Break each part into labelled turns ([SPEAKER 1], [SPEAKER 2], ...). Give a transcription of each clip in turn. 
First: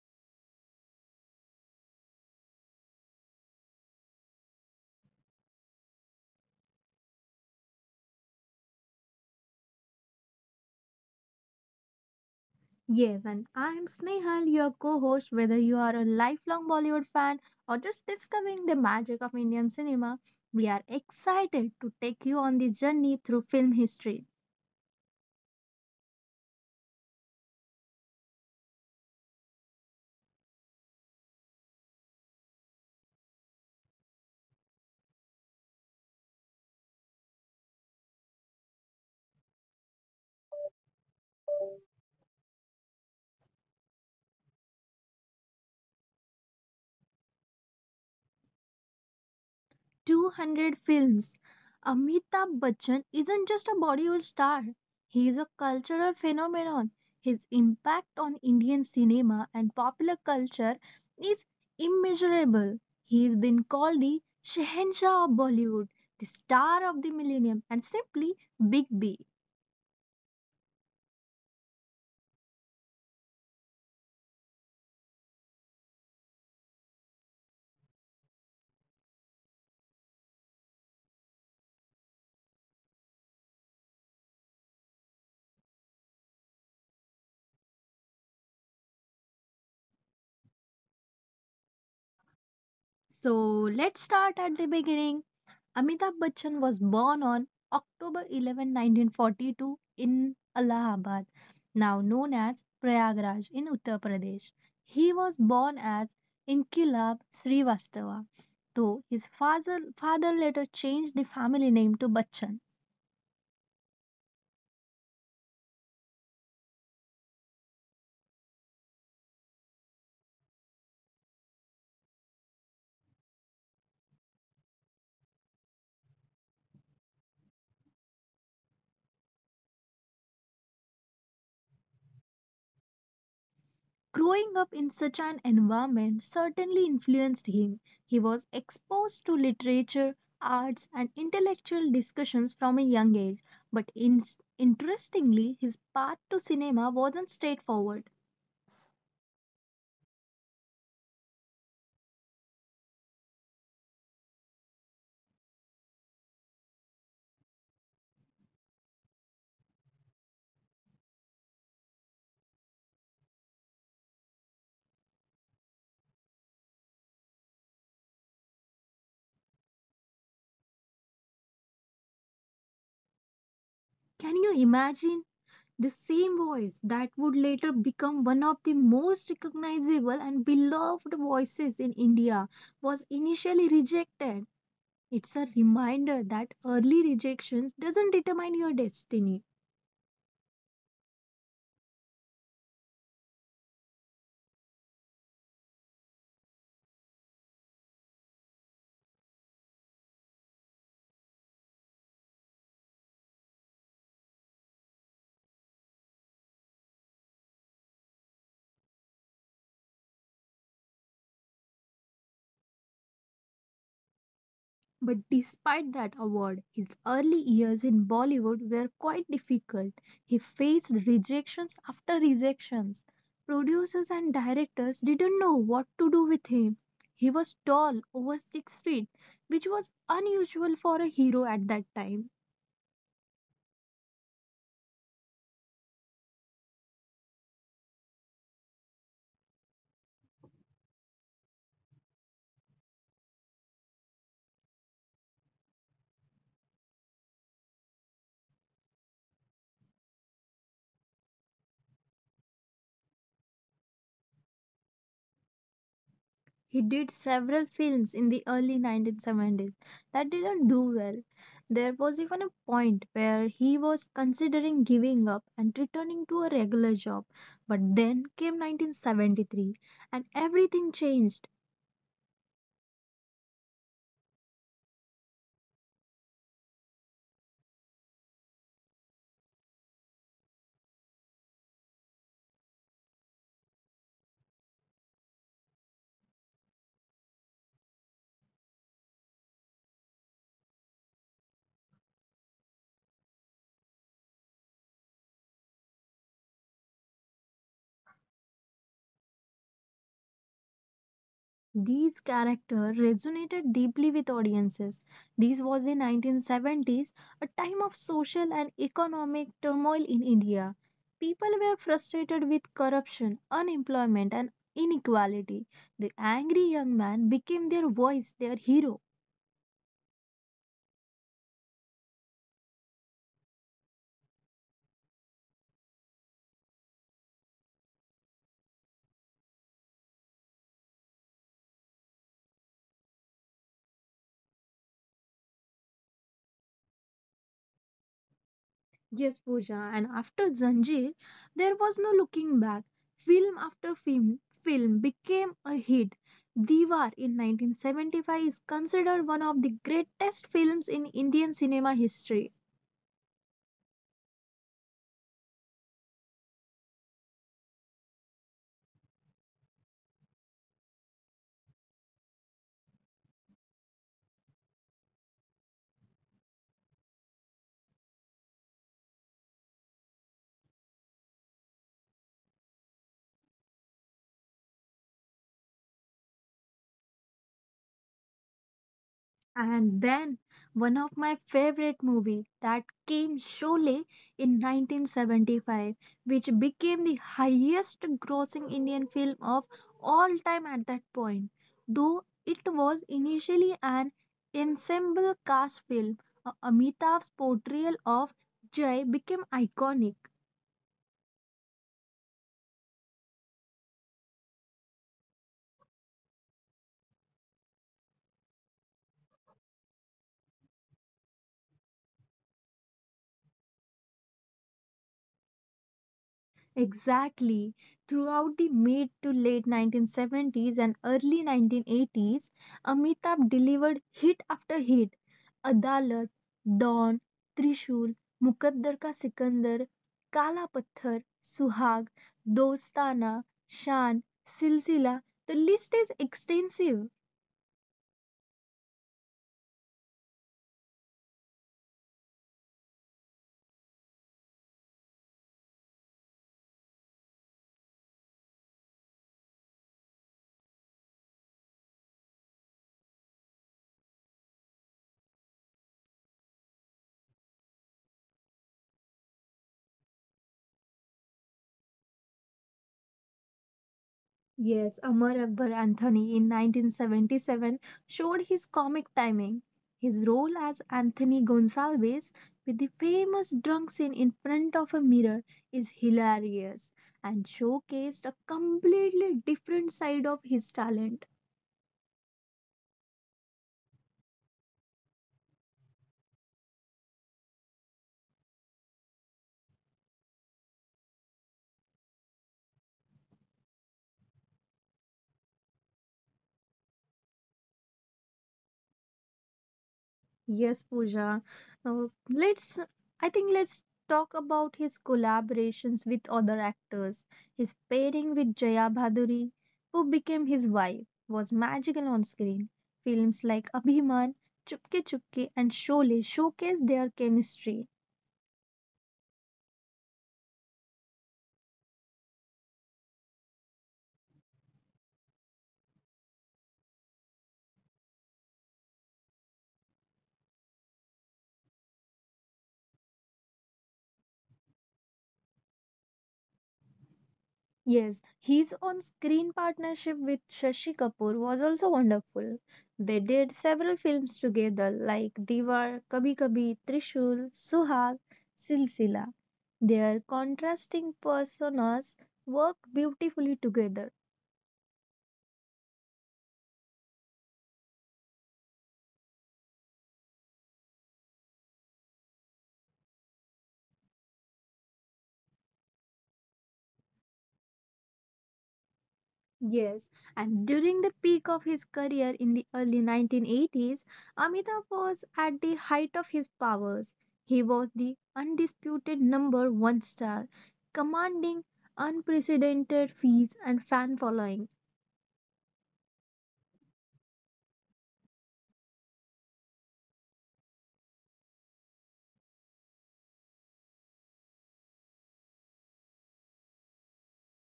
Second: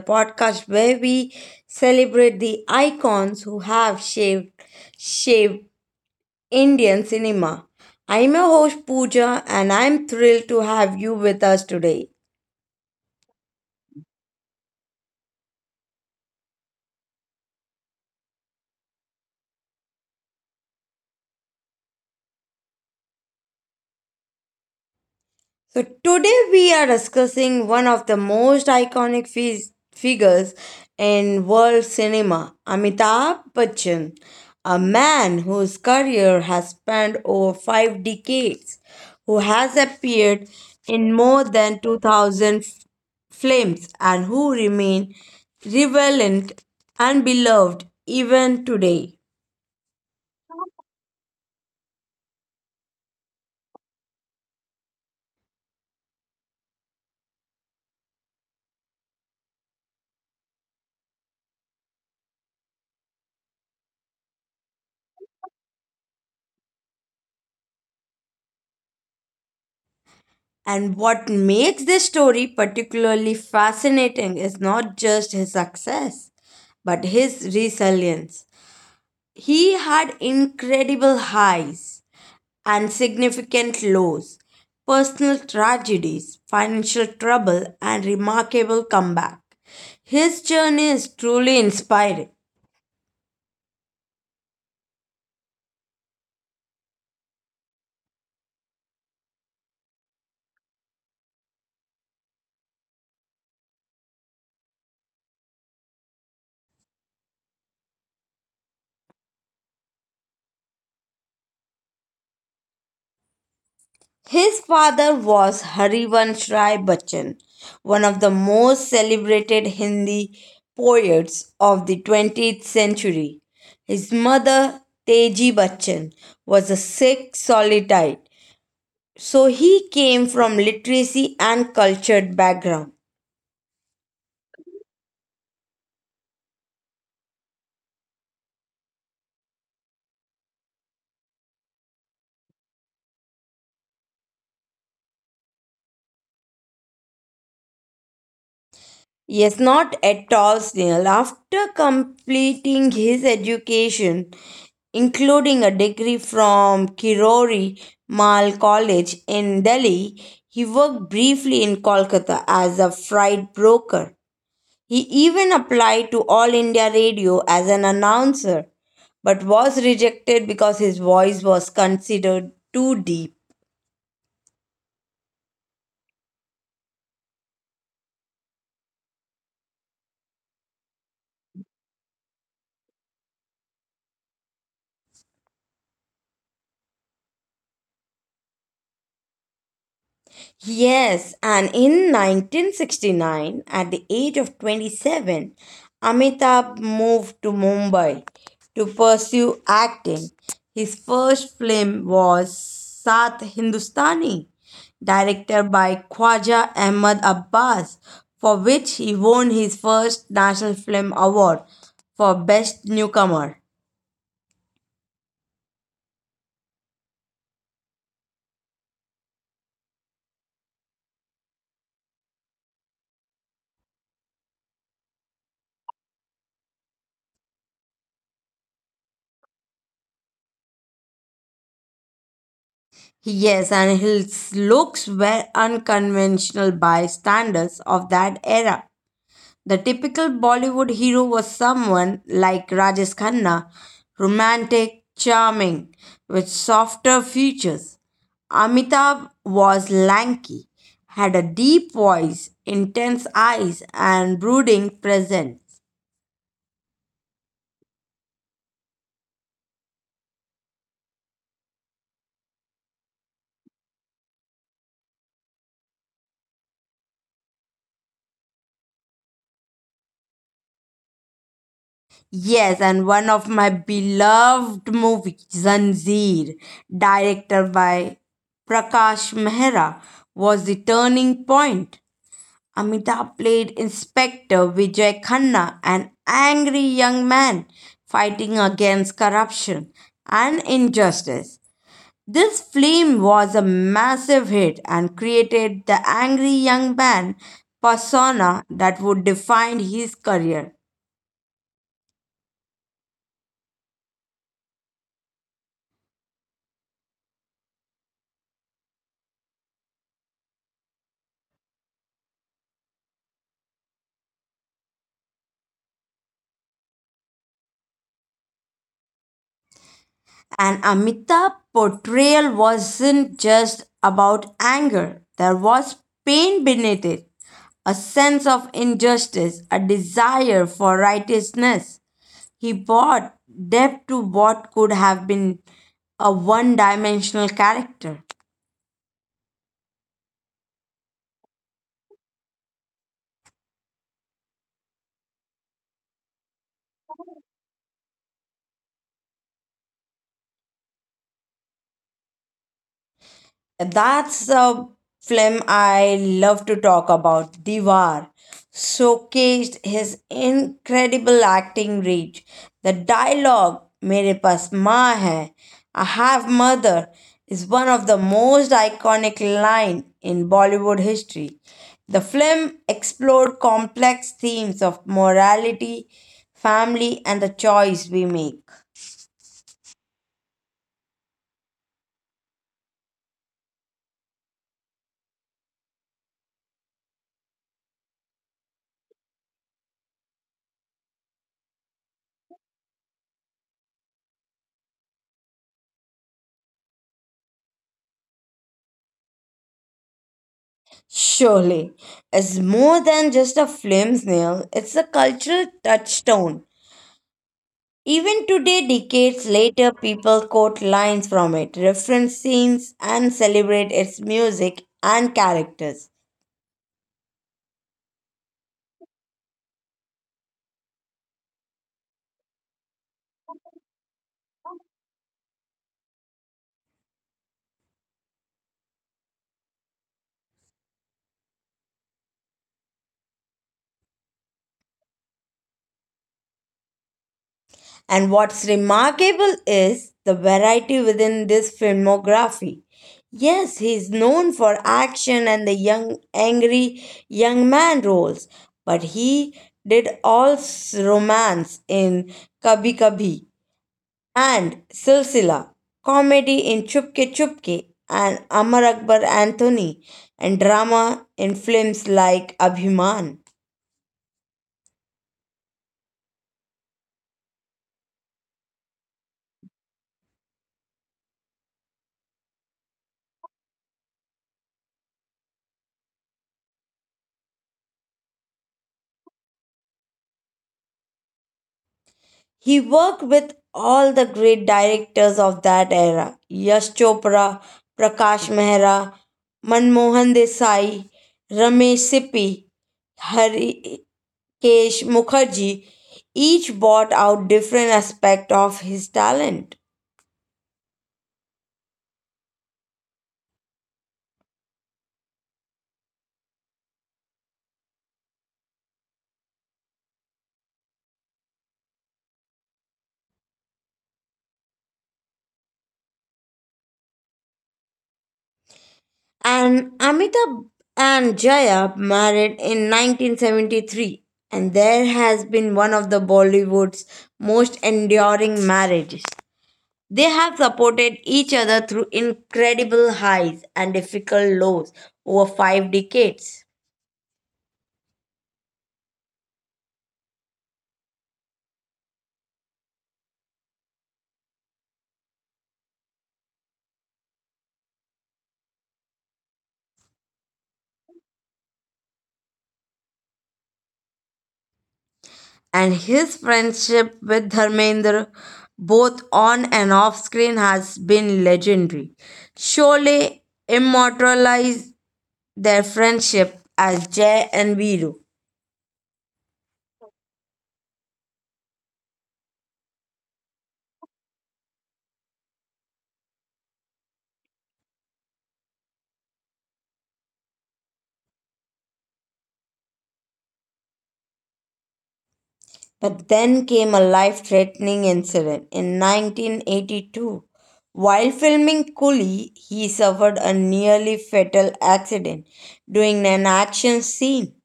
[SPEAKER 1] podcast where we celebrate the icons who have shaped Indian cinema. I'm your host, Pooja, and I'm thrilled to have you with us today.
[SPEAKER 2] Yes, and I'm Snehal, your co host. Whether you are a lifelong Bollywood fan or just discovering the magic of Indian cinema, we are excited to take you on the journey through film history.
[SPEAKER 1] So, today we are discussing one of the most iconic figures in world cinema, Amitabh Bachchan, a man whose career has spanned over 5 decades, who has appeared in more than 2,000 films, and who remains relevant and beloved even today.
[SPEAKER 2] 200 films. Amitabh Bachchan isn't just a Bollywood star, he is a cultural phenomenon. His impact on Indian cinema and popular culture is immeasurable. He has been called the Shehenshah of Bollywood, the star of the millennium, and simply Big B.
[SPEAKER 1] And what makes this story particularly fascinating is not just his success, but his resilience. He had incredible highs and significant lows, personal tragedies, financial trouble, and remarkable comeback. His journey is truly inspiring.
[SPEAKER 2] So let's start at the beginning. Amitabh Bachchan was born on October 11, 1942 in Allahabad, now known as Prayagraj in Uttar Pradesh. He was born as Inkilab Srivastava, though his father later changed the family name to Bachchan.
[SPEAKER 1] His father was Harivansh Rai Bachchan, one of the most celebrated Hindi poets of the 20th century. His mother, Teji Bachchan, was a Sikh solitite, so he came from literacy and cultured background.
[SPEAKER 2] Growing up in such an environment certainly influenced him. He was exposed to literature, arts, and intellectual discussions from a young age. But in- interestingly, his path to cinema wasn't straightforward.
[SPEAKER 1] Yes, not at all, Snail. After completing his education, including a degree from Kirori Mal College in Delhi, he worked briefly in Kolkata as a freight broker. He even applied to All India Radio as an announcer, but was rejected because his voice was considered too deep.
[SPEAKER 2] Can you imagine the same voice that would later become one of the most recognizable and beloved voices in India was initially rejected? It's a reminder that early rejections doesn't determine your destiny.
[SPEAKER 1] Yes, and in 1969, at the age of 27, Amitabh moved to Mumbai to pursue acting. His first film was Sat Hindustani, directed by Khwaja Ahmad Abbas, for which he won his first National Film Award for Best Newcomer.
[SPEAKER 2] But despite that award, his early years in Bollywood were quite difficult. He faced rejections after rejections. Producers and directors didn't know what to do with him. He was tall, over 6 feet, which was unusual for a hero at that time.
[SPEAKER 1] Yes, and his looks were unconventional by standards of that era. The typical Bollywood hero was someone like Rajesh Khanna, romantic, charming, with softer features. Amitabh was lanky, had a deep voice, intense eyes, and brooding presence.
[SPEAKER 2] He did several films in the early 1970s that didn't do well. There was even a point where he was considering giving up and returning to a regular job. But then came 1973 and everything changed.
[SPEAKER 1] Yes, and one of my beloved movies, Zanjeer, directed by Prakash Mehra, was the turning point. Amitabh played Inspector Vijay Khanna, an angry young man fighting against corruption and injustice. This film was a massive hit and created the angry young man persona that would define his career.
[SPEAKER 2] These characters resonated deeply with audiences. This was the 1970s, a time of social and economic turmoil in India. People were frustrated with corruption, unemployment, and inequality. The angry young man became their voice, their hero.
[SPEAKER 1] And Amitabh's portrayal wasn't just about anger, there was pain beneath it, a sense of injustice, a desire for righteousness. He bought depth to what could have been a one dimensional character.
[SPEAKER 2] Yes, Pooja. And after Zanjeer, there was no looking back. Film after film became a hit. Diwar in 1975 is considered one of the greatest films in Indian cinema history.
[SPEAKER 1] That's the film I love to talk about. Diwar showcased his incredible acting reach. The dialogue, Mere paas maa hai, I have mother, is one of the most iconic line in Bollywood history. The film explored complex themes of morality, family, and the choice we make.
[SPEAKER 2] And then one of my favorite movie that came Sholay in 1975, which became the highest grossing Indian film of all time at that point. Though it was initially an ensemble cast film, Amitabh's portrayal of Jai became iconic.
[SPEAKER 1] Surely, is more than just a film snail, it's a cultural touchstone. Even today, decades later, people quote lines from it, reference scenes, and celebrate its music and characters.
[SPEAKER 2] Exactly. Throughout the mid to late 1970s and early 1980s, Amitabh delivered hit after hit. Adalat, Dawn, Trishul, Mukaddar Ka Sikandar, Kala Pathar, Suhag, Dostana, Shan, Silsila. The list is extensive.
[SPEAKER 1] And what's remarkable is the variety within this filmography. Yes, he's known for action and the young, angry young man roles, but he did also romance in Kabhi Kabhi and Silsila, comedy in Chupke Chupke and Amar Akbar Anthony, and drama in films like Abhiman.
[SPEAKER 2] Yes, Amar Akbar Anthony in 1977 showed his comic timing. His role as Anthony Gonsalves with the famous drunk scene in front of a mirror is hilarious and showcased a completely different side of his talent.
[SPEAKER 1] He worked with all the great directors of that era Yash Chopra, Prakash Mehra, Manmohan Desai, Ramesh Sippy, Hari Kesh Mukherjee each brought out different aspect of his talent.
[SPEAKER 2] Yes, Pooja. Uh, let's, let's talk about his collaborations with other actors. His pairing with Jaya Bhaduri, who became his wife, was magical on screen. Films like Abhiman, Chupke Chupke, and Sholay showcase their chemistry.
[SPEAKER 1] And Amitabh and Jaya married in 1973, and there has been one of the Bollywood's most enduring marriages. They have supported each other through incredible highs and difficult lows over 5 decades.
[SPEAKER 2] Yes, his on screen partnership with Shashi Kapoor was also wonderful. They did several films together, like Diwar, Kabhi Kabhi, Trishul, Suhag, Silsila. Their contrasting personas worked beautifully together.
[SPEAKER 1] And his friendship with Dharmendra, both on and off screen, has been legendary. Sholay immortalized their friendship as Jay and Viru.
[SPEAKER 2] Yes, and during the peak of his career in the early 1980s, Amitabh was at the height of his powers. He was the undisputed number one star, commanding unprecedented fees and fan following.
[SPEAKER 1] But then came a life threatening incident in 1982. While filming Coolie, he suffered a nearly fatal accident during an action scene.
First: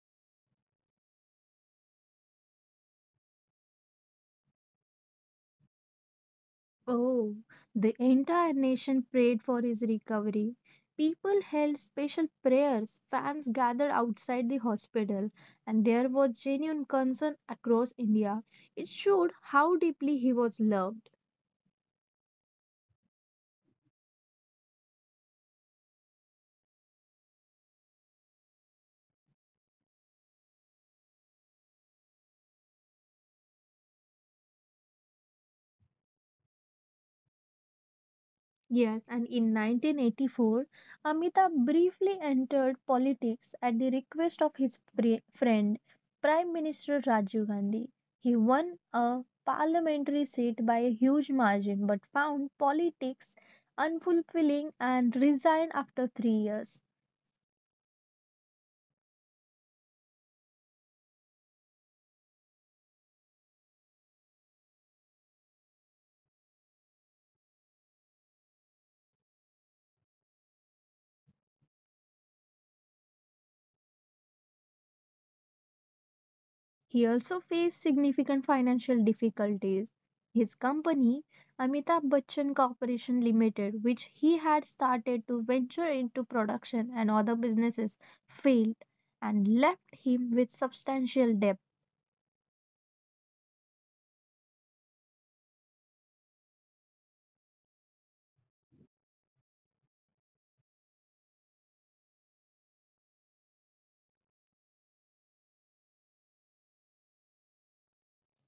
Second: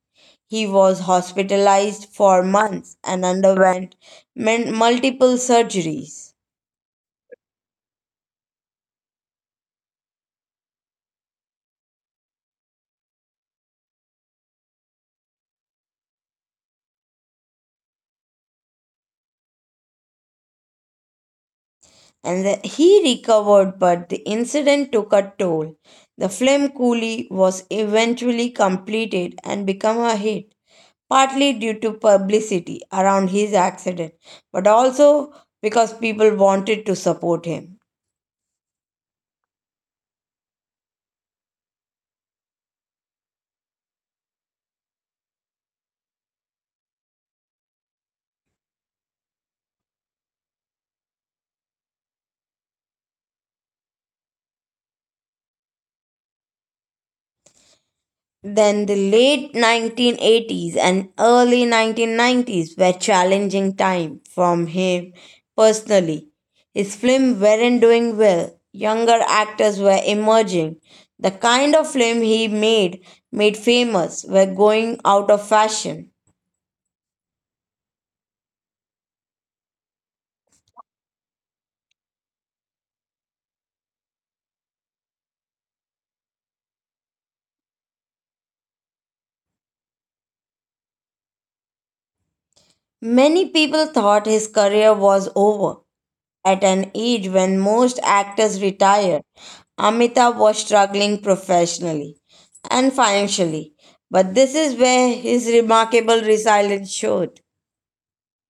[SPEAKER 1] He was hospitalized for months and underwent multiple surgeries.
[SPEAKER 2] Oh, the entire nation prayed for his recovery. People held special prayers, fans gathered outside the hospital, and there was genuine concern across India. It showed how deeply he was loved.
[SPEAKER 1] And he recovered, but the incident took a toll. The film Coolie was eventually completed and became a hit, partly due to publicity around his accident, but also because people wanted to support him.
[SPEAKER 2] Yes, and in 1984, Amitabh briefly entered politics at the request of his friend, Prime Minister Rajiv Gandhi. He won a parliamentary seat by a huge margin but found politics unfulfilling and resigned after 3 years.
[SPEAKER 1] Then the late 1980s and early 1990s were challenging time from him personally. His films weren't doing well. Younger actors were emerging. The kind of film he made made famous were going out of fashion.
[SPEAKER 2] He also faced significant financial difficulties. His company, Amitabh Bachchan Corporation Limited, which he had started to venture into production and other businesses, failed and left him with substantial debt.
[SPEAKER 1] Many people thought his career was over. At an age when most actors retire, Amitabh was struggling professionally and financially, but this is where his remarkable resilience showed.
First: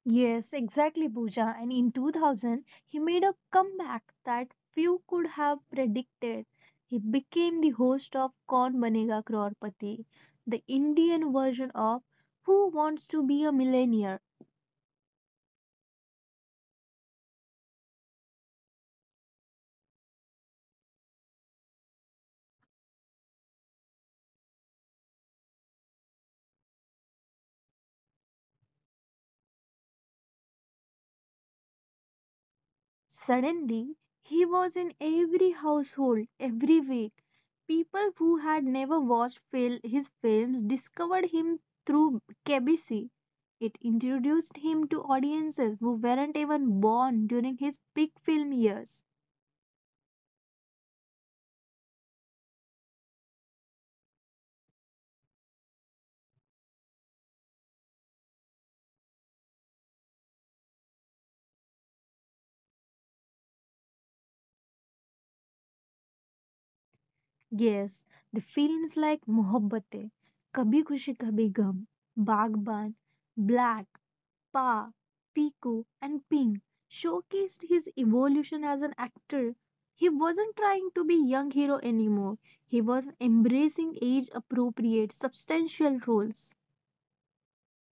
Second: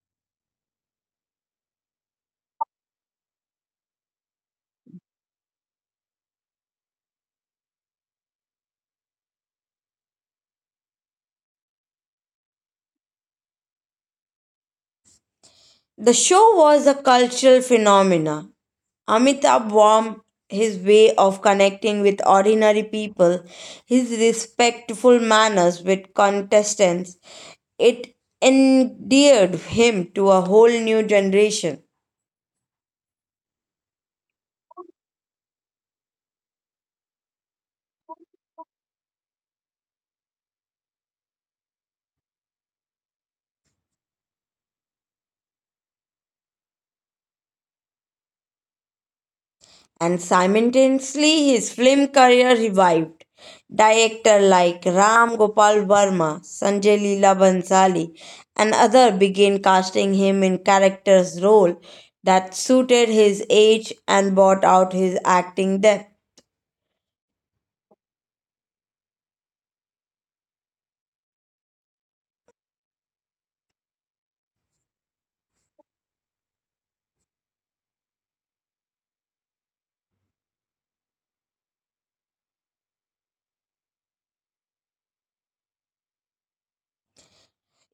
[SPEAKER 2] Yes, exactly, Pooja. And in 2000, he made a comeback that few could have predicted. He became the host of Kaun Banega Crorepati, the Indian version of Who Wants to Be a Millionaire?
[SPEAKER 1] The show was a cultural phenomenon. Amitabh warmed his way of connecting with ordinary people, his respectful manners with contestants, it endeared him to a whole new generation.
[SPEAKER 2] Suddenly, he was in every household every week. People who had never watched his films discovered him through KBC. It introduced him to audiences who weren't even born during his big film years.
[SPEAKER 1] And simultaneously his film career revived. Directors like Ram Gopal Verma, Sanjay Leela Bhansali, and others began casting him in characters role that suited his age and brought out his acting depth.
[SPEAKER 2] Yes, the films like Mohabbatein, Kabhi Khushi Kabhi Gum, Bagban, Black, Pa, Piku, and Ping showcased his evolution as an actor. He wasn't trying to be young hero anymore. He was embracing age appropriate, substantial roles.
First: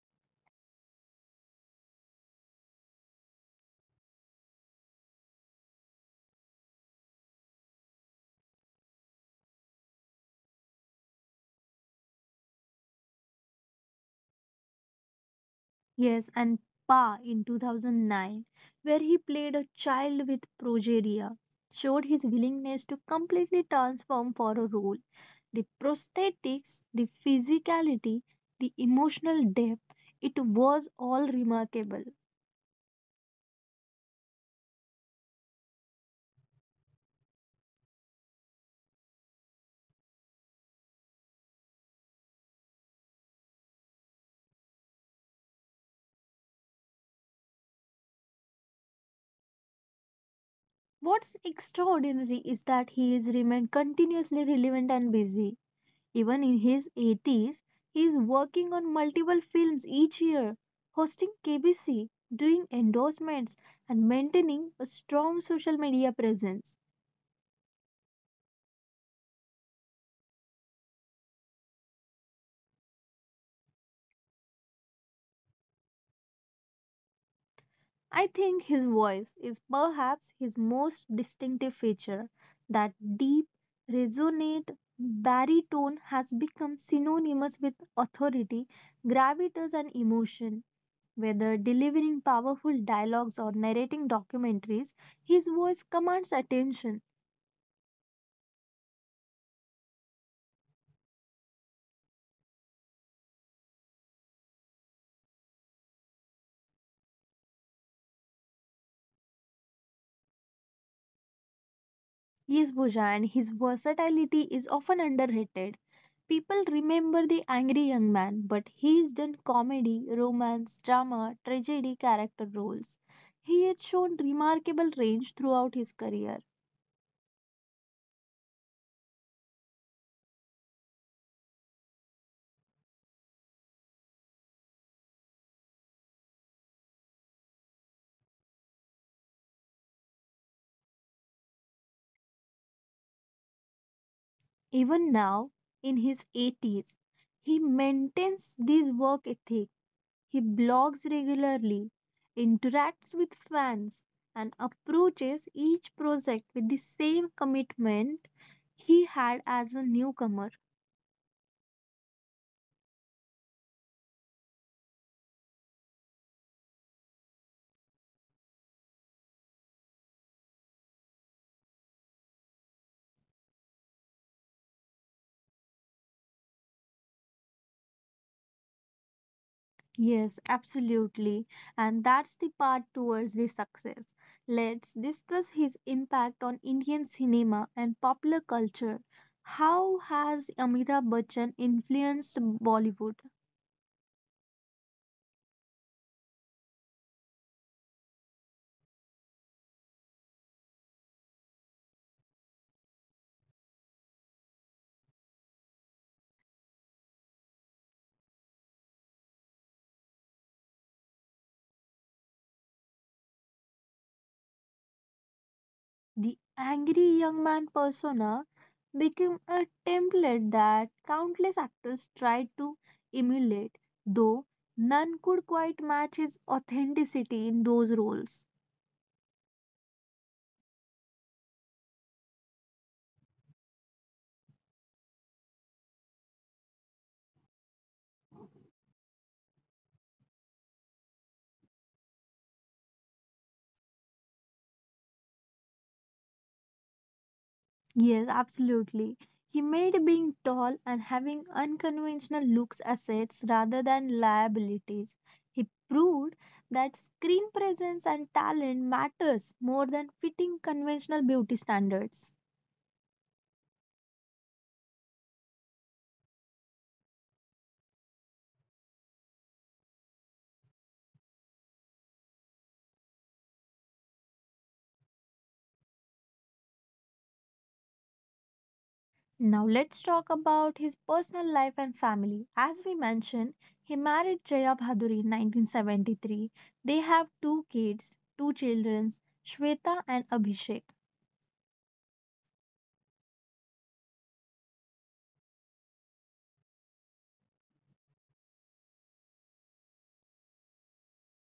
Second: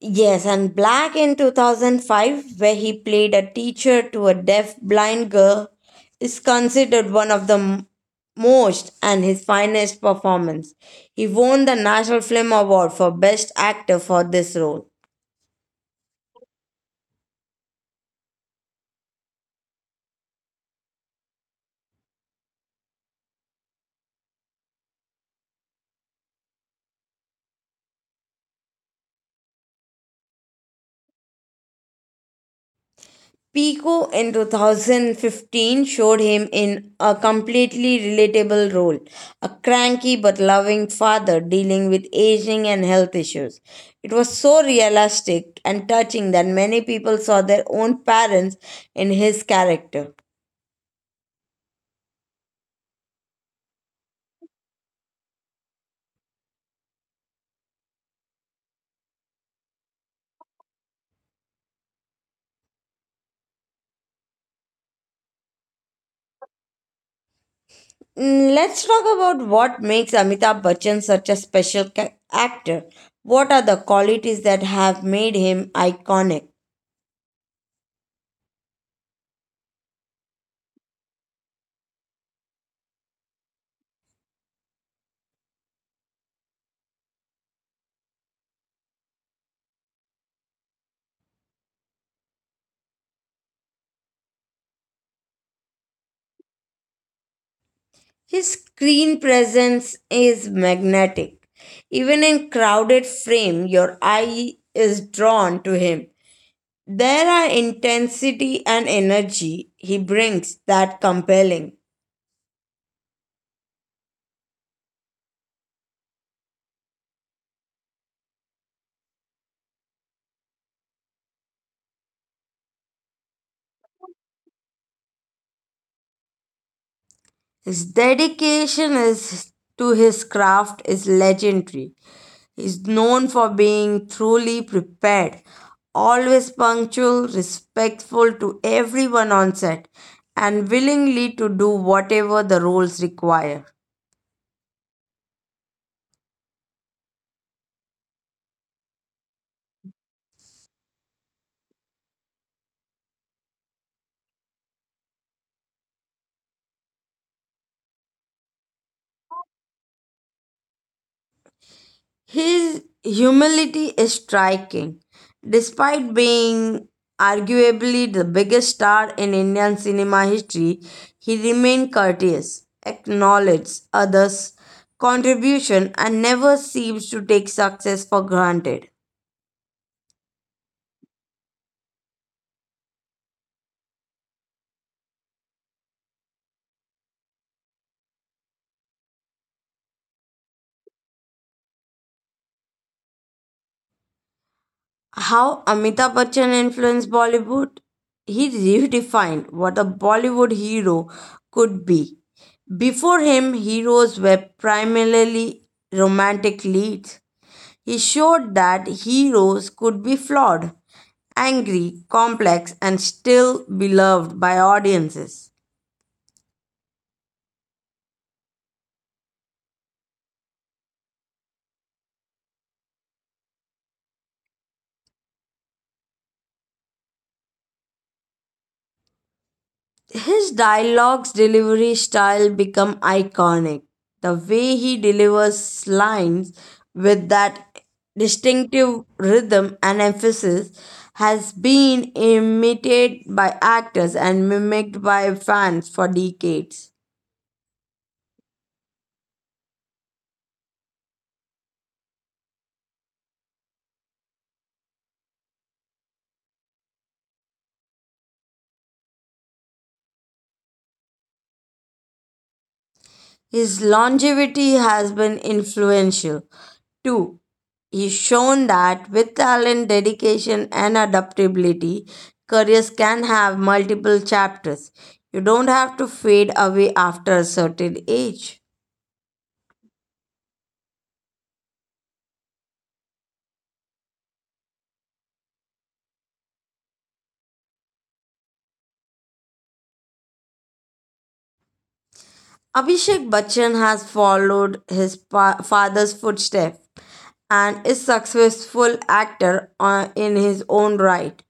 [SPEAKER 1] Yes, and Black in 2005, where he played a teacher to a deaf blind girl, is considered one of the most and his finest performance. He won the National Film Award for Best Actor for this role.
[SPEAKER 2] Yes, and Pa in 2009, where he played a child with progeria, showed his willingness to completely transform for a role. The prosthetics, the physicality, the emotional depth, it was all remarkable.
[SPEAKER 1] Pico in 2015 showed him in a completely relatable role a cranky but loving father dealing with aging and health issues. It was so realistic and touching that many people saw their own parents in his character.
[SPEAKER 2] What's extraordinary is that he has remained continuously relevant and busy. Even in his 80s, he is working on multiple films each year, hosting KBC, doing endorsements, and maintaining a strong social media presence.
[SPEAKER 1] Let's talk about what makes Amitabh Bachchan such a special actor. What are the qualities that have made him iconic?
[SPEAKER 2] I think his voice is perhaps his most distinctive feature. That deep, resonant baritone has become synonymous with authority, gravitas, and emotion. Whether delivering powerful dialogues or narrating documentaries, his voice commands attention.
[SPEAKER 1] His screen presence is magnetic. Even in crowded frame, your eye is drawn to him. There are intensity and energy he brings that compelling.
[SPEAKER 2] Yes, Bhuja, and his versatility is often underrated. People remember the angry young man, but he has done comedy, romance, drama, tragedy character roles. He has shown remarkable range throughout his career.
[SPEAKER 1] His dedication is to his craft is legendary. He's known for being thoroughly prepared, always punctual, respectful to everyone on set, and willingly to do whatever the roles require.
[SPEAKER 2] Even now, in his 80s, he maintains this work ethic. He blogs regularly, interacts with fans, and approaches each project with the same commitment he had as a newcomer.
[SPEAKER 1] His humility is striking. Despite being arguably the biggest star in Indian cinema history, he remained courteous, acknowledged others' contribution, and never seems to take success for granted.
[SPEAKER 2] Yes, absolutely. And that's the part towards the success. Let's discuss his impact on Indian cinema and popular culture. How has Amitabh Bachchan influenced Bollywood?
[SPEAKER 1] How Amitabh Bachchan influenced Bollywood? He redefined what a Bollywood hero could be. Before him, heroes were primarily romantic leads. He showed that heroes could be flawed, angry, complex, and still beloved by audiences.
[SPEAKER 2] The angry young man persona became a template that countless actors tried to emulate, though none could quite match his authenticity in those roles.
[SPEAKER 1] His dialogues delivery style become iconic. The way he delivers lines with that distinctive rhythm and emphasis has been imitated by actors and mimicked by fans for decades.
[SPEAKER 2] Yes, absolutely. He made being tall and having unconventional looks assets rather than liabilities. He proved that screen presence and talent matters more than fitting conventional beauty standards.
[SPEAKER 1] His longevity has been influential. Two, he's shown that with talent, dedication, and adaptability, careers can have multiple chapters. You don't have to fade away after a certain age.
[SPEAKER 2] Now let's talk about his personal life and family. As we mentioned, he married Jaya Bhaduri in 1973. They have two children, Shweta and Abhishek.
[SPEAKER 1] Abhishek Bachchan has followed his father's footsteps and is successful actor in his own right.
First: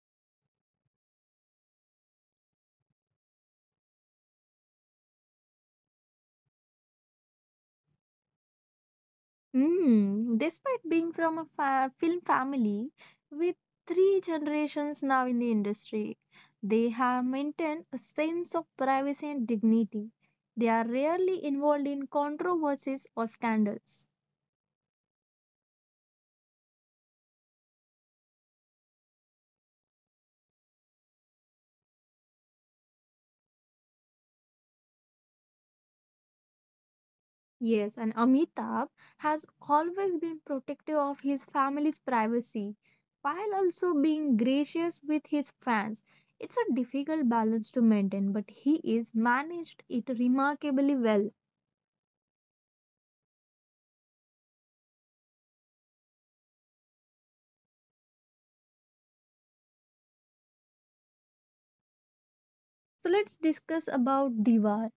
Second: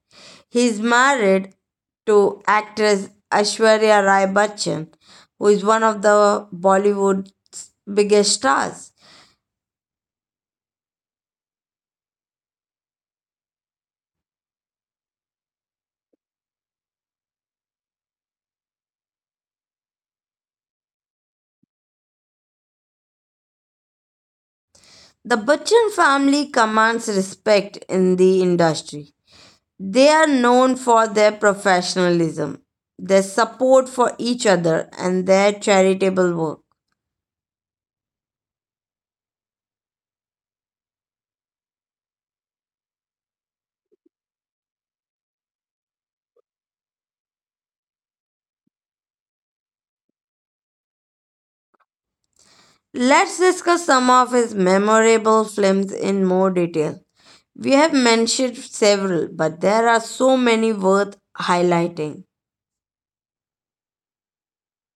[SPEAKER 1] He is married to actress Aishwarya Rai Bachchan, who is one of the Bollywood's biggest stars.
[SPEAKER 2] Hmm, despite being from a film family with three generations now in the industry, they have maintained a sense of privacy and dignity. They are rarely involved in controversies or scandals.
[SPEAKER 1] The Bachchan family commands respect in the industry. They are known for their professionalism, their support for each other, and their charitable work.
[SPEAKER 2] Yes, and Amitabh has always been protective of his family's privacy while also being gracious with his fans. It's a difficult balance to maintain, but he is managed it remarkably well.
[SPEAKER 1] Let's discuss some of his memorable films in more detail. We have mentioned several, but there are so many worth highlighting.
[SPEAKER 2] So let's discuss about Diwar.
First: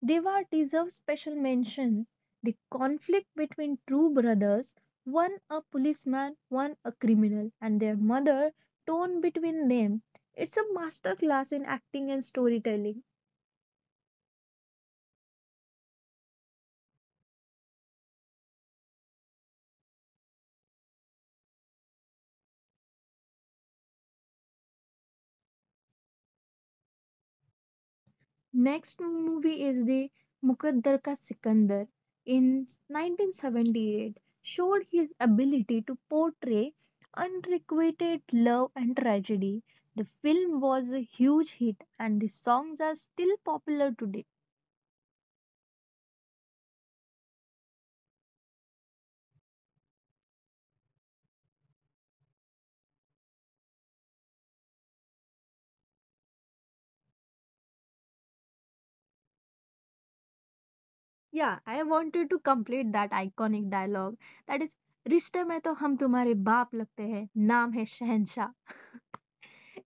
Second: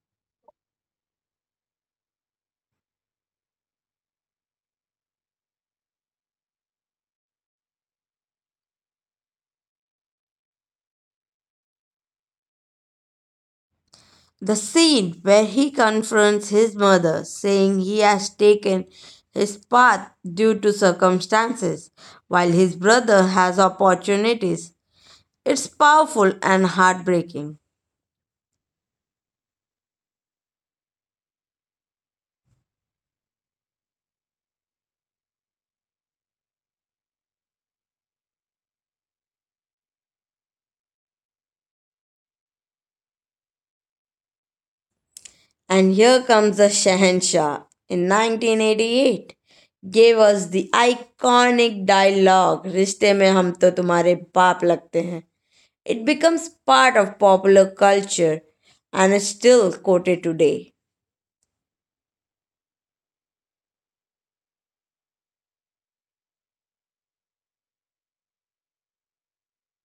[SPEAKER 2] Diwar deserves special mention. The conflict between two brothers, one a policeman, one a criminal, and their mother torn between them. It's a masterclass in acting and storytelling.
[SPEAKER 1] The scene where he confronts his mother, saying he has taken his path due to circumstances, while his brother has opportunities, it's powerful and heartbreaking.
[SPEAKER 2] Next movie is the Mukaddar Ka Sikandar in 1978 showed his ability to portray unrequited love and tragedy. The film was a huge hit and the songs are still popular today.
[SPEAKER 1] And here comes the Shahanshah in 1988 gave us the iconic dialogue रिश्ते में हम तो तुम्हारे बाप लगते हैं. It becomes part of popular culture and is still quoted today.
[SPEAKER 2] Yeah, I wanted to complete that iconic dialogue that is रिश्ते में तो हम तुम्हारे बाप लगते हैं नाम है शहनशाह.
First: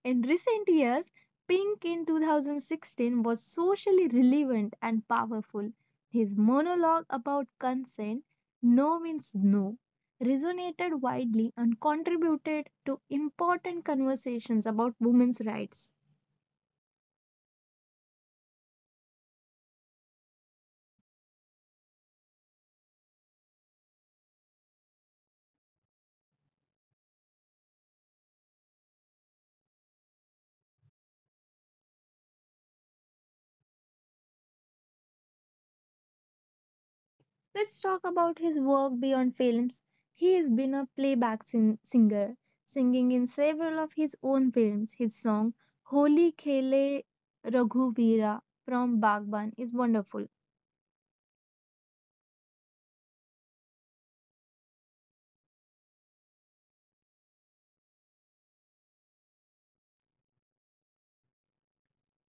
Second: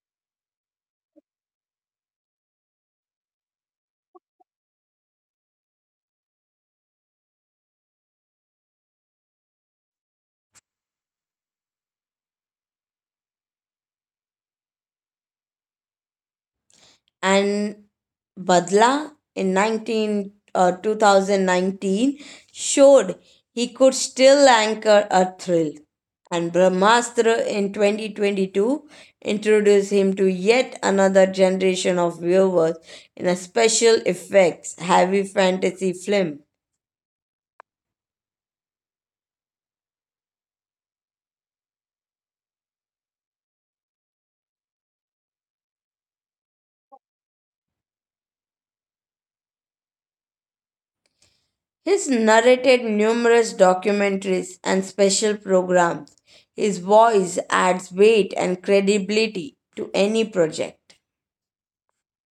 [SPEAKER 2] In recent years, Pink in 2016 was socially relevant and powerful. His monologue about consent, no means no, resonated widely and contributed to important conversations about women's rights.
[SPEAKER 1] And Badla in 2019 showed he could still anchor a thrill. And Brahmastra in 2022 introduced him to yet another generation of viewers in a special effects heavy fantasy film.
[SPEAKER 2] Let's talk about his work beyond films. He has been a playback singer, singing in several of his own films. His song Holy Khele Raghuvira from Bagban is wonderful.
[SPEAKER 1] He's narrated numerous documentaries and special programs. His voice adds weight and credibility to any project.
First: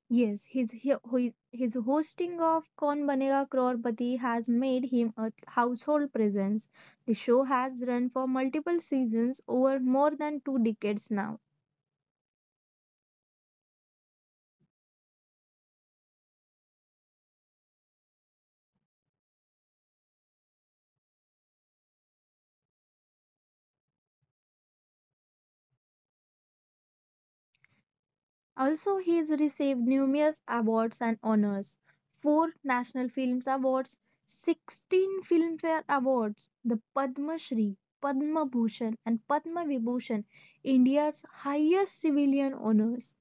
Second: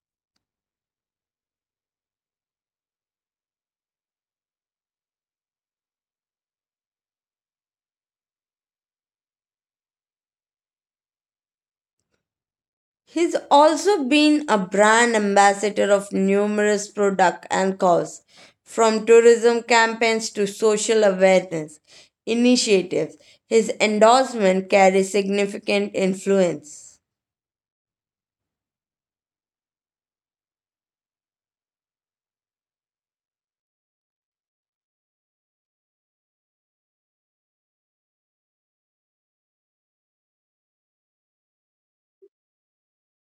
[SPEAKER 2] Yes, his hosting of Kaun Banega Crorepati has made him a household presence. The show has run for multiple seasons over more than two decades now.
[SPEAKER 1] He's also been a brand ambassador of numerous products and causes, from tourism campaigns to social awareness initiatives. His endorsement carries significant influence.
[SPEAKER 2] Also, he has received numerous awards and honors: four National Films Awards, 16 Filmfare Awards, the Padma Shri, Padma Bhushan, and Padma Vibhushan, India's highest civilian honors.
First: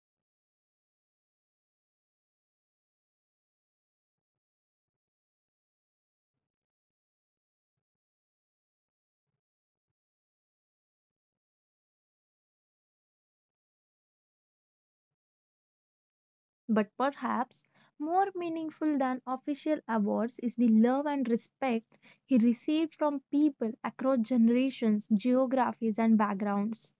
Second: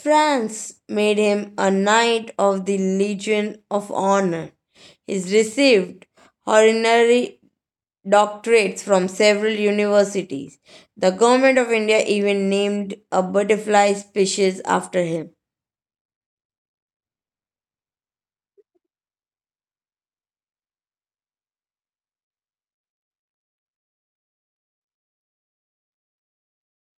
[SPEAKER 1] France made him a Knight of the Legion of Honor. He's received honorary doctorates from several universities. The government of India even named a butterfly species after him.
[SPEAKER 2] But perhaps more meaningful than official awards is the love and respect he received from people across generations, geographies, and backgrounds.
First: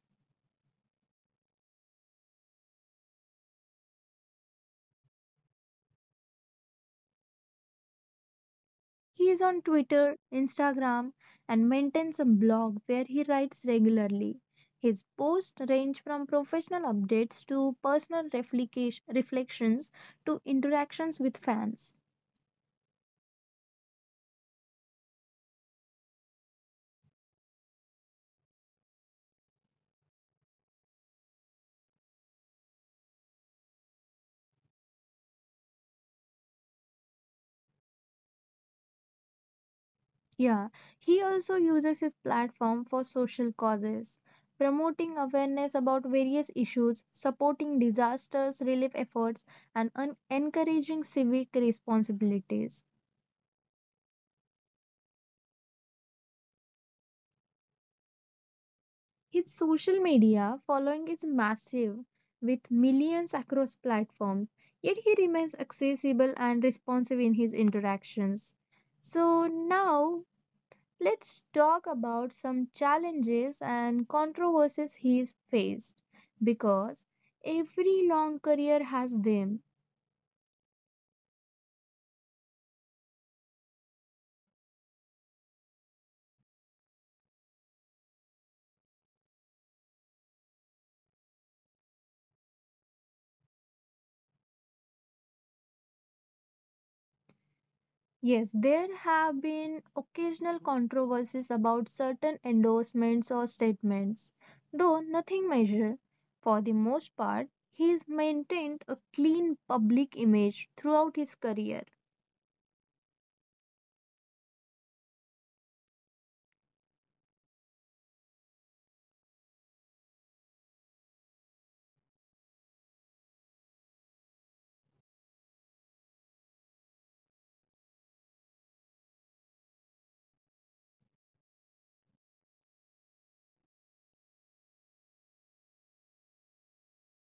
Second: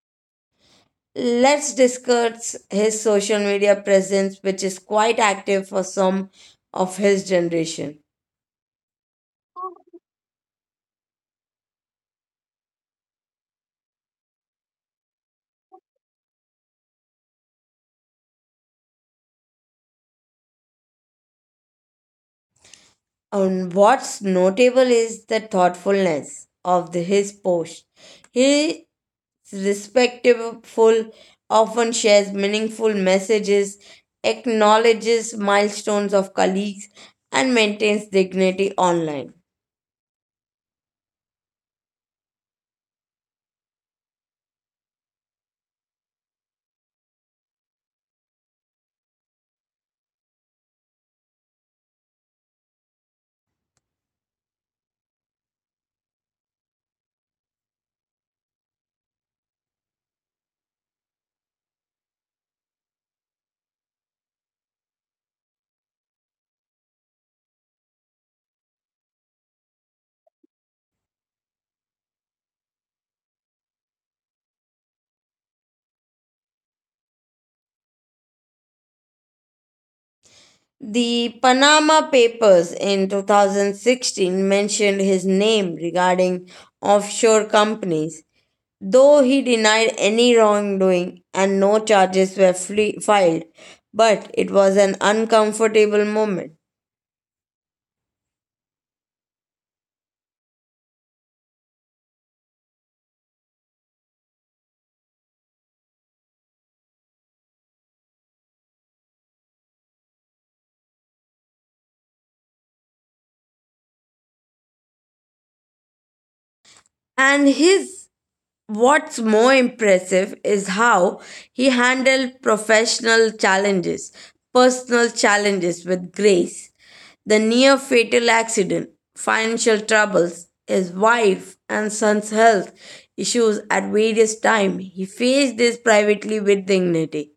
[SPEAKER 1] Let's discuss his social media presence, which is quite active for some of his generation.
[SPEAKER 2] He is on Twitter, Instagram, and maintains a blog where he writes regularly. His posts range from professional updates to personal reflections to interactions with fans.
[SPEAKER 1] And what's notable is the thoughtfulness of his post. He is respectful, often shares meaningful messages, acknowledges milestones of colleagues, and maintains dignity online.
[SPEAKER 2] Yeah, he also uses his platform for social causes, promoting awareness about various issues, supporting disasters relief efforts, and encouraging civic responsibilities. His social media following is massive, with millions across platforms, yet he remains accessible and responsive in his interactions. So now let's talk about some challenges and controversies he's faced because every long career has them.
[SPEAKER 1] The Panama Papers in 2016 mentioned his name regarding offshore companies, though he denied any wrongdoing and no charges were filed. But it was an uncomfortable moment.
[SPEAKER 2] Yes, there have been occasional controversies about certain endorsements or statements, though nothing major. For the most part, he's maintained a clean public image throughout his career.
[SPEAKER 1] And his What's more impressive is how he handled professional challenges, personal challenges with grace. The near fatal accident, financial troubles, his wife and son's health issues at various times, he faced this privately with dignity.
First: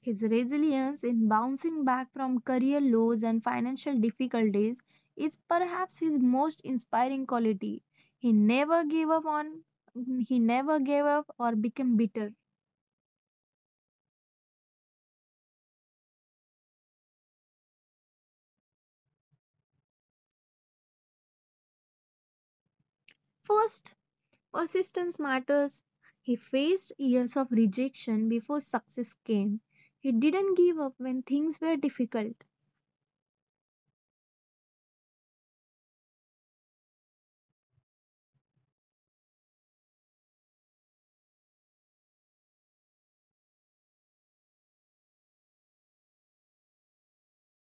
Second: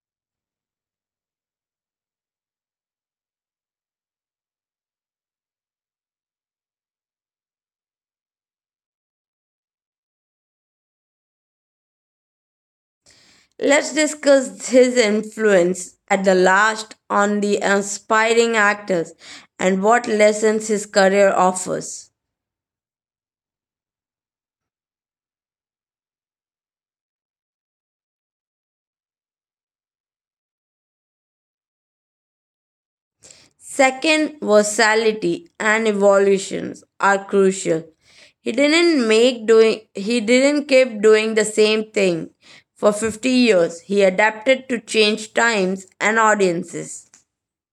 [SPEAKER 2] His resilience in bouncing back from career lows and financial difficulties is perhaps his most inspiring quality. He never gave up on he never gave up or became bitter.
[SPEAKER 1] Let's discuss his influence at the last on the aspiring actors and what lessons his career offers.
[SPEAKER 2] First, persistence matters. He faced years of rejection before success came. He didn't give up when things were difficult.
[SPEAKER 1] Second, versatility and evolutions are crucial. He didn't keep doing the same thing for 50 years. He adapted to change times and audiences.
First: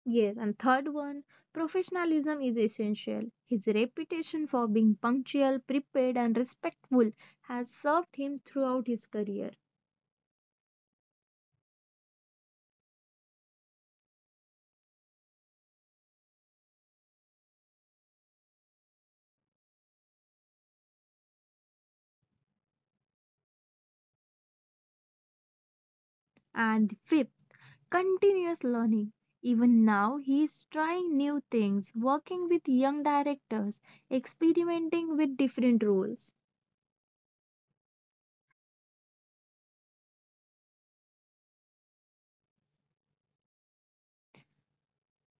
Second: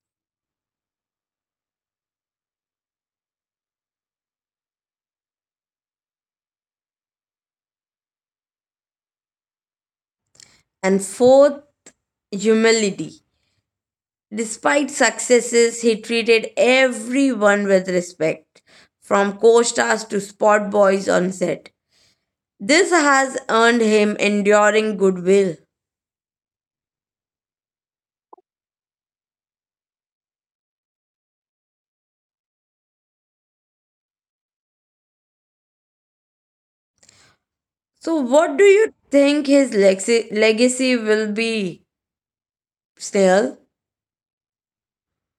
[SPEAKER 2] Yes, and third one, professionalism is essential. His reputation for being punctual, prepared, and respectful has served him throughout his career.
[SPEAKER 1] And fourth, humility. Despite successes, he treated everyone with respect, from co-stars to spot boys on set. This has earned him enduring goodwill.
[SPEAKER 2] And fifth, continuous learning. Even now, he is trying new things, working with young directors, experimenting with different roles.
[SPEAKER 1] So, what do you think his legacy will be still?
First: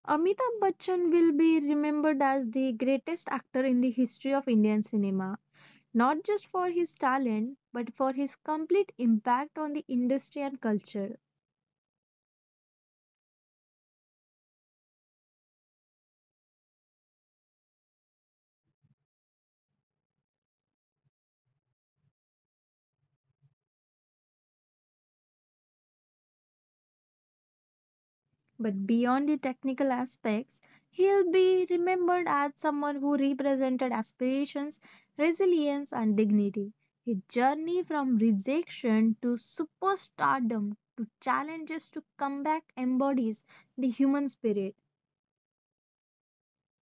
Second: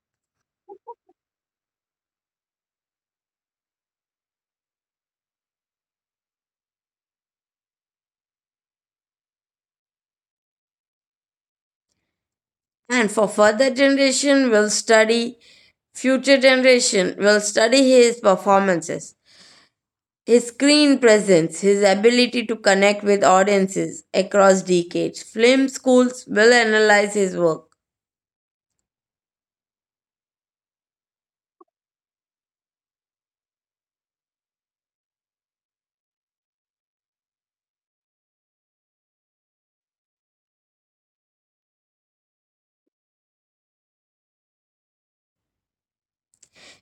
[SPEAKER 2] Amitabh Bachchan will be remembered as the greatest actor in the history of Indian cinema, not just for his talent, but for his complete impact on the industry and culture.
[SPEAKER 1] And for further generation, will study future generation will study his performances, his screen presence, his ability to connect with audiences across decades. Film schools will analyze his work.
[SPEAKER 2] But beyond the technical aspects, he'll be remembered as someone who represented aspirations, resilience, and dignity. His journey from rejection to superstardom to challenges to comeback embodies the human spirit.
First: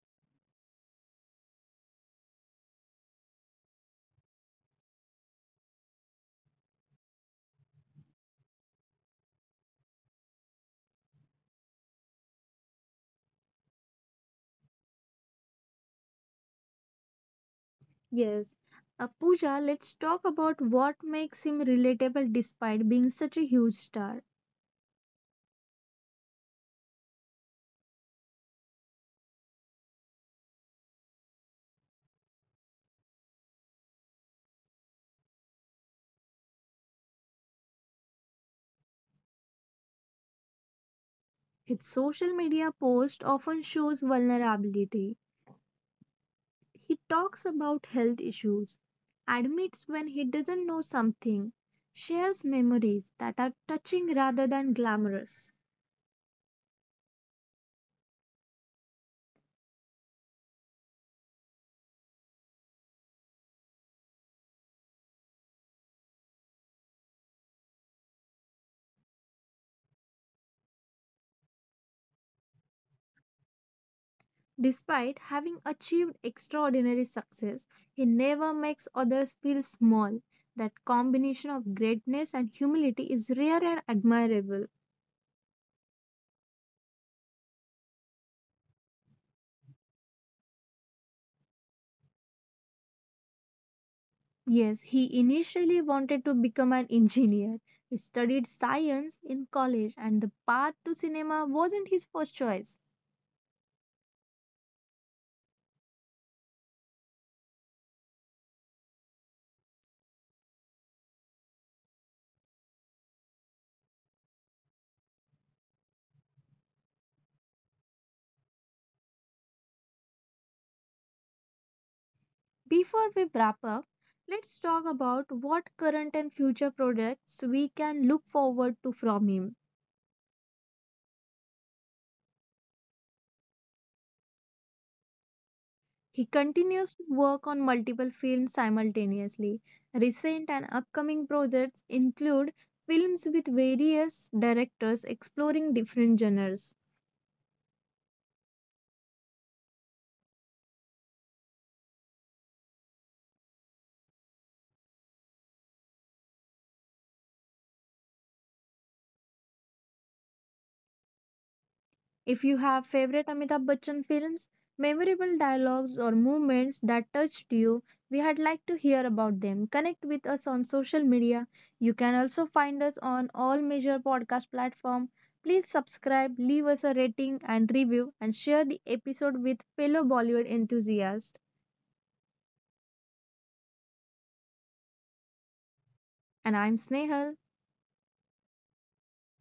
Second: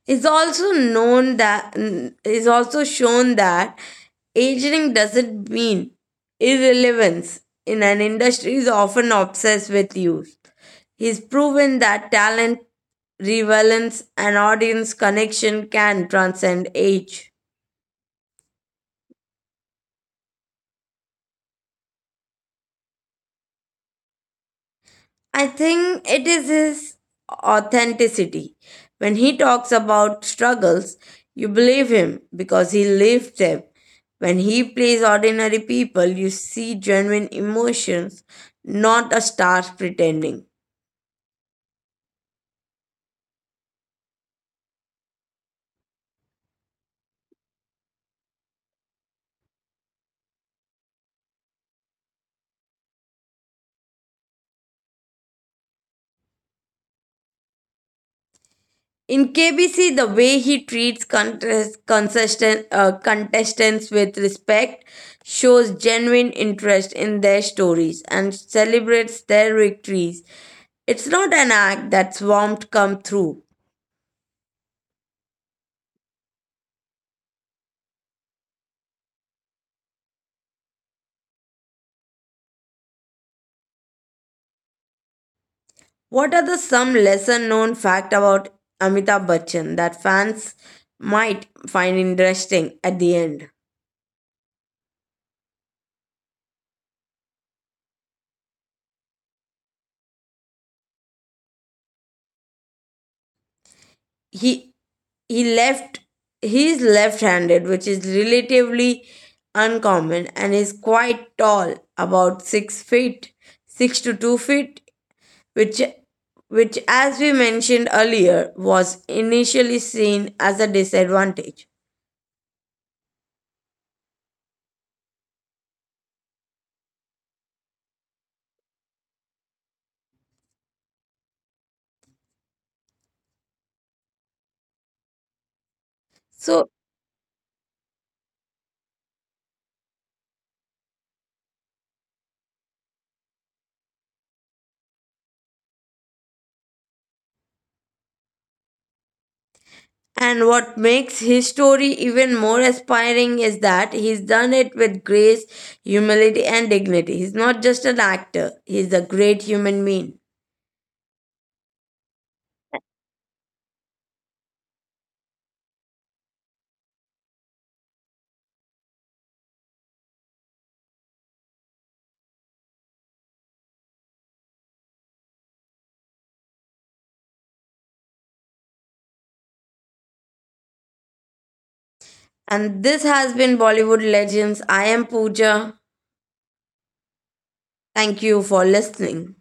[SPEAKER 1] It's also shown that aging doesn't mean irrelevance in an industry is often obsessed with youth. He's proven that talent, relevance, and audience connection can transcend age.
[SPEAKER 2] Yes. Pooja, let's talk about what makes him relatable despite being such a huge star.
[SPEAKER 1] I think it is his authenticity. When he talks about struggles, you believe him because he lived them. When he plays ordinary people, you see genuine emotions, not a star pretending.
[SPEAKER 2] His social media post often shows vulnerability. He talks about health issues, admits when he doesn't know something, shares memories that are touching rather than glamorous.
[SPEAKER 1] In KBC, the way he treats contestants with respect shows genuine interest in their stories and celebrates their victories. It's not an act that's warmed come through.
[SPEAKER 2] Despite having achieved extraordinary success, he never makes others feel small. That combination of greatness and humility is rare and admirable.
[SPEAKER 1] What are the some lesser known fact about Amitabh Bachchan that fans might find interesting at the end?
[SPEAKER 2] Yes, he initially wanted to become an engineer. He studied science in college, and the path to cinema wasn't his first choice.
[SPEAKER 1] He he left he's left-handed, which is relatively uncommon and is quite tall, about 6 to 2 feet, which which as we mentioned earlier was initially seen as a disadvantage.
[SPEAKER 2] Before we wrap up, let's talk about what current and future projects we can look forward to from him. He
[SPEAKER 1] So.
[SPEAKER 2] continues to work on multiple films simultaneously. Recent and upcoming projects include films with various directors exploring different genres.
[SPEAKER 1] And what makes his story even more inspiring is that he's done it with grace, humility, and dignity. He's not just an actor, he's a great human being.
[SPEAKER 2] If you have favorite Amitabh Bachchan films, memorable dialogues or moments that touched you, we had like to hear about them. Connect with us on social media. You can also find us on all major podcast platform. Please subscribe, leave us a rating and review and share the episode with fellow Bollywood enthusiasts.
[SPEAKER 1] And this has been Bollywood Legends. I am Pooja.
[SPEAKER 2] And I'm Snehal.
[SPEAKER 1] Thank you for listening.